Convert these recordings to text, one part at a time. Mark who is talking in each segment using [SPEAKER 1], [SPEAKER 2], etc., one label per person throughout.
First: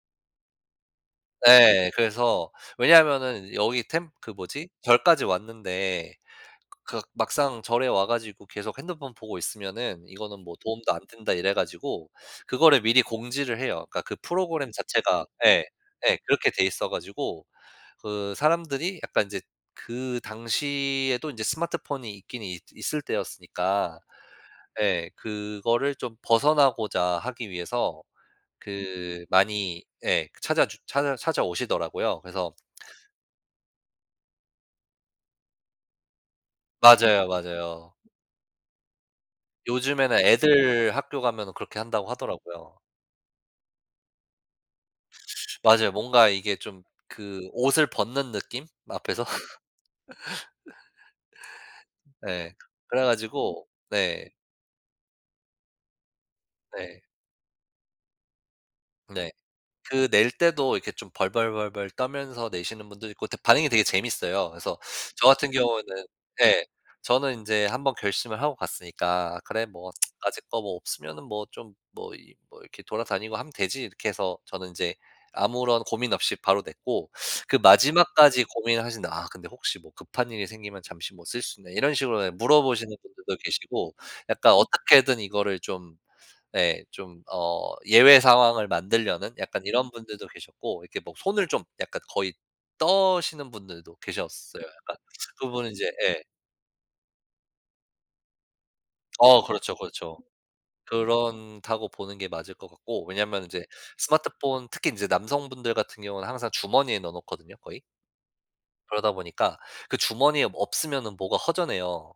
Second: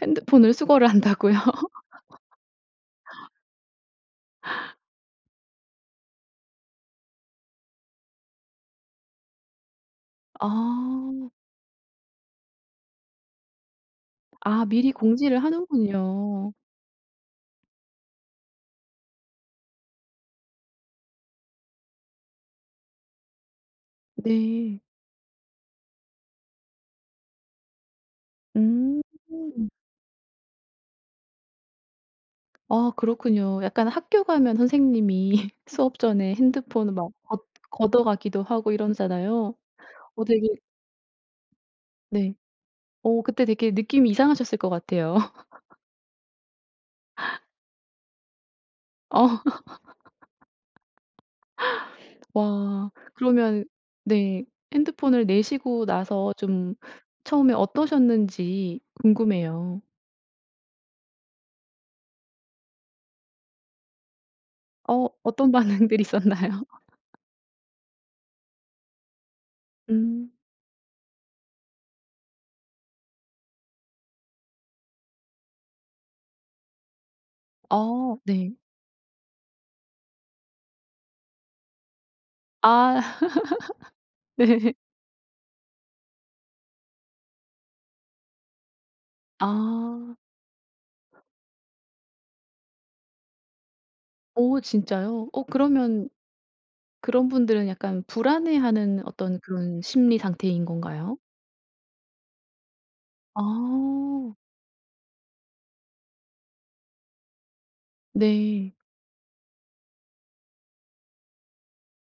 [SPEAKER 1] 핸드폰을 수거를 한다고요?
[SPEAKER 2] 네. 그래서 왜냐하면은 여기 템 그 뭐지? 절까지 왔는데 그 '막상 절에 와 가지고 계속 핸드폰 보고 있으면은 이거는 뭐 도움도 안 된다.'
[SPEAKER 1] 아.
[SPEAKER 2] 이래 가지고 그거를 미리 공지를 해요. 그러니까 그
[SPEAKER 1] 아
[SPEAKER 2] 프로그램
[SPEAKER 1] 미리
[SPEAKER 2] 자체가
[SPEAKER 1] 공지를
[SPEAKER 2] 예. 예 그렇게
[SPEAKER 1] 하는군요.
[SPEAKER 2] 돼 있어 가지고 그 사람들이 약간 인제 그 당시에도 이제 스마트폰이 있긴 있 있을 때였으니까
[SPEAKER 1] 네.
[SPEAKER 2] 예. 그거를 좀 벗어나고자 하기 위해서
[SPEAKER 1] 음.
[SPEAKER 2] 그 많이 예. 찾아 주 찾아 찾아오시더라고요. 그래서
[SPEAKER 1] 아, 그렇군요. 약간 학교 가면 선생님이 수업 전에 핸드폰을 막
[SPEAKER 2] 맞아요,
[SPEAKER 1] 걷
[SPEAKER 2] 맞아요.
[SPEAKER 1] 걷어가기도 하고 이러잖아요.
[SPEAKER 2] 요즘에는
[SPEAKER 1] 어 되게
[SPEAKER 2] 애들 학교 가면은 그렇게 한다고
[SPEAKER 1] 네.
[SPEAKER 2] 하더라고요.
[SPEAKER 1] 어 그때 되게 느낌이 이상하셨을 것 같아요.
[SPEAKER 2] 맞아요. 뭔가 이게 좀 그 옷을 벗는 느낌? 앞에서.
[SPEAKER 1] 어.
[SPEAKER 2] 예.
[SPEAKER 1] 와.
[SPEAKER 2] 그래
[SPEAKER 1] 그러면은
[SPEAKER 2] 가지고 네.
[SPEAKER 1] 네. 핸드폰을 내시고 나서 좀
[SPEAKER 2] 네.
[SPEAKER 1] 처음에 어떠셨는지
[SPEAKER 2] 네.
[SPEAKER 1] 궁금해요.
[SPEAKER 2] 그 낼 때도 이렇게 좀 벌벌벌벌 떨면서 내시는 분도 있고 다 반응이 되게 재밌어요. 그래서
[SPEAKER 1] 어.
[SPEAKER 2] 저 같은
[SPEAKER 1] 어떤 반응들이
[SPEAKER 2] 경우에는 예.
[SPEAKER 1] 있었나요?
[SPEAKER 2] 저는 인제 한번 결심을 하고 갔으니까 '그래 뭐
[SPEAKER 1] 음.
[SPEAKER 2] 까짓 거 뭐 없으면은 뭐 좀 뭐 이 뭐 이렇게 돌아다니고 하면 되지.' 이렇게 해서 저는 이제 아무런 고민 없이 바로 냈고 그
[SPEAKER 1] 어
[SPEAKER 2] 마지막까지
[SPEAKER 1] 네.
[SPEAKER 2] 고민을 하시는데 "아 근데 혹시 뭐 급한 일이 생기면 잠시 뭐 쓸 수 있나." 이런 식으로 물어보시는
[SPEAKER 1] 아.
[SPEAKER 2] 분들도 계시고, 약간
[SPEAKER 1] 네.
[SPEAKER 2] 어떻게든 이거를 좀 예 좀 어 예외 상황을 만들려는 약간 이런
[SPEAKER 1] 아.
[SPEAKER 2] 분들도 계셨고, 이렇게 뭐 손을 좀 약간 거의 떠시는 분들도
[SPEAKER 1] 오
[SPEAKER 2] 계셨어요. 약간.
[SPEAKER 1] 진짜요? 어
[SPEAKER 2] 그분은 인제
[SPEAKER 1] 그러면
[SPEAKER 2] 예.
[SPEAKER 1] 그런 분들은 약간 불안해하는 어떤
[SPEAKER 2] 어 그렇죠,
[SPEAKER 1] 그런 심리
[SPEAKER 2] 그렇죠.
[SPEAKER 1] 상태인 건가요?
[SPEAKER 2] 그렇다고 보는 게 맞을 것 같고 왜냐면은 이제
[SPEAKER 1] 아.
[SPEAKER 2] 스마트폰 특히 이제 남성분들 같은 경우는 항상 주머니에 넣어 놓거든요, 거의.
[SPEAKER 1] 네.
[SPEAKER 2] 그러다 보니까 그 주머니에 뭐 없으면은 뭐가 허전해요.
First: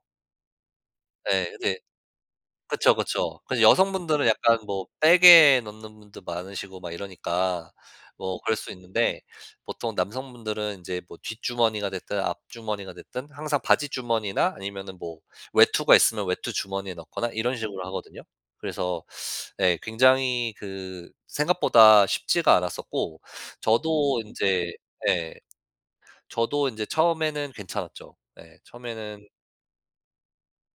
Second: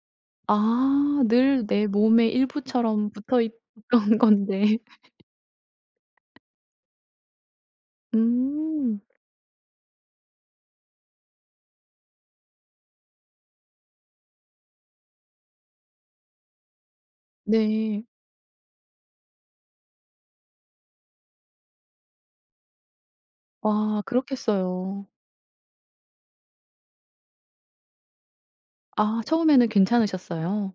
[SPEAKER 1] 아.
[SPEAKER 2] 예.
[SPEAKER 1] 늘
[SPEAKER 2] 근데
[SPEAKER 1] 내 몸의
[SPEAKER 2] 그쵸,
[SPEAKER 1] 일부처럼
[SPEAKER 2] 그쵸.
[SPEAKER 1] 붙어
[SPEAKER 2] 그래서
[SPEAKER 1] 있던
[SPEAKER 2] 여성분들은 약간
[SPEAKER 1] 건데.
[SPEAKER 2] 뭐 백에 넣는 분도 많으시고 막 이러니까 뭐 그럴 수
[SPEAKER 1] 음.
[SPEAKER 2] 있는데 보통 남성분들은 인제 뭐 뒷주머니가 됐든 앞주머니가 됐든 항상 바지 주머니나 아니면은 뭐 외투가 있으면 외투 주머니에 넣거나 이런 식으로
[SPEAKER 1] 네.
[SPEAKER 2] 하거든요. 그래서 네. 굉장히 그 생각보다 쉽지가 않았었고
[SPEAKER 1] 아
[SPEAKER 2] 저도 인제
[SPEAKER 1] 그렇겠어요.
[SPEAKER 2] 예. 저도 인제 처음에는 괜찮았죠. 네.
[SPEAKER 1] 아
[SPEAKER 2] 처음에는
[SPEAKER 1] 처음에는 괜찮으셨어요?